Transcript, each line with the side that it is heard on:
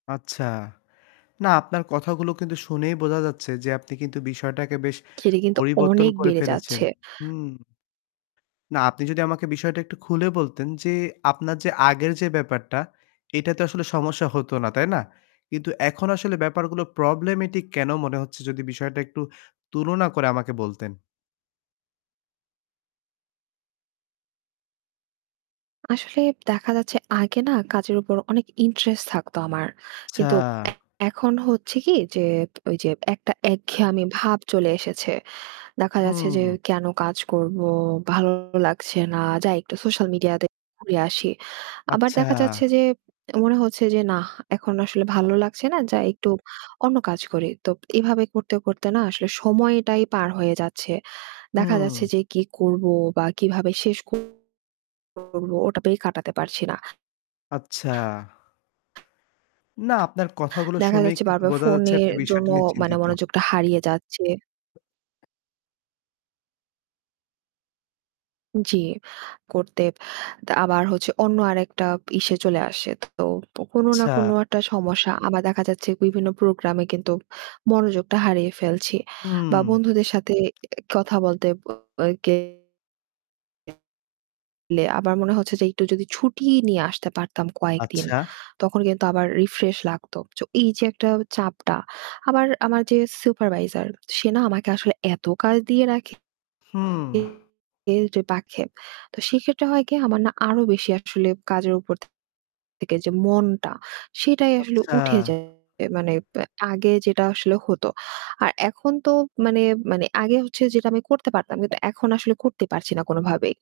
left: আচ্ছা। না, আপনার কথাগুলো কিন্তু শুনেই বোঝা যাচ্ছে যে, আপনি কিন্তু বিষয়টাকে বেশ
right: সেটি কিন্তু
left: পরিবর্তন
right: অনেক
left: করে
right: বেড়ে
left: ফেলেছেন।
right: যাচ্ছে।
left: হুম। না, আপনি যদি আমাকে বিষয়টা একটু খুলে বলতেন যে, আপনার যে আগের যে ব্যাপারটা, এটাতে আসলে সমস্যা হতো না, তাই না? কিন্তু এখন আসলে ব্যাপারগুলো problematic কেন মনে হচ্ছে? যদি বিষয়টা একটু তুলনা করে আমাকে বলতেন।
right: আসলে দেখা যাচ্ছে, আগে না কাজের উপর অনেক interest থাকতো আমার। কিন্তু
left: আচ্ছা।
right: এখন হচ্ছে কি যে ঐযে একটা একঘেয়েমি ভাব চলে এসেছে। দেখা যাচ্ছে যে,
left: হুম।
right: "কেন কাজ করবো? ভালো লাগছে না। যাই একটু social media তে ঘুরে আসি।" আবার
left: আচ্ছা।
right: দেখা যাচ্ছে যে, এমনও হচ্ছে যে, "না! এখন আসলে ভালো লাগছে না। যাই একটু অন্য কাজ করি।" তো প এভাবে করতে, করতে না আসলে সময়টাই পার হয়ে যাচ্ছে। দেখা যাচ্ছে
left: হুম।
right: যে, "কি করবো বা কিভাবে শেষ ক করব!" ওটাতেই কাটাতে পারছি না।
left: আচ্ছা। না, আপনার কথাগুলো
right: দেখা
left: শুনেই
right: যাচ্ছে
left: কিন্তু
right: বারবার
left: বোঝা যাচ্ছে
right: ফোনের
left: আপনি
right: জন্য
left: বিষয়টা নিয়ে
right: মানে
left: চিন্তিত।
right: মনোযোগটা হারিয়ে যাচ্ছে। জি। করতে তা আবার হচ্ছে অন্য আরেকটা ইসে চলে আসে। তো কোনো না কোনো
left: আচ্ছা।
right: একটা সমস্যা, আবার দেখা যাচ্ছে বিভিন্ন program-এ কিন্তু মনোযোগটা হারিয়ে ফেলছি বা
left: হুম।
right: বন্ধুদের সাথে এ কথা বলতে [unintelligible] গে লে আবার মনে হচ্ছে যে, "একটু যদি ছুটি নিয়ে আসতে পারতাম কয়েকদিন,
left: আচ্ছা?
right: তখন কিন্তু আবার রিফ্রেশ লাগত।" চো এইযে একটা চাপটা, আবার আমার যে supervisor, সে না আমাকে আসলে এত কাজ দিয়ে রাখে
left: হুম।
right: এ জো রাখে তো সেক্ষেত্রে হয় কি, আমার না আরও বেশি আসলে কাজের উপর থে থেকে যে মনটা, সেটাই আসলে
left: আচ্ছা।
right: উঠে যায়। এ মানে অ্যা আগে যেটা আসলে হতো, আর এখন তো মানে মানে আগে হচ্ছে যেটা আমি করতে পারতাম, কিন্তু এখন আসলে করতে পারছিনা কোনোভাবেই।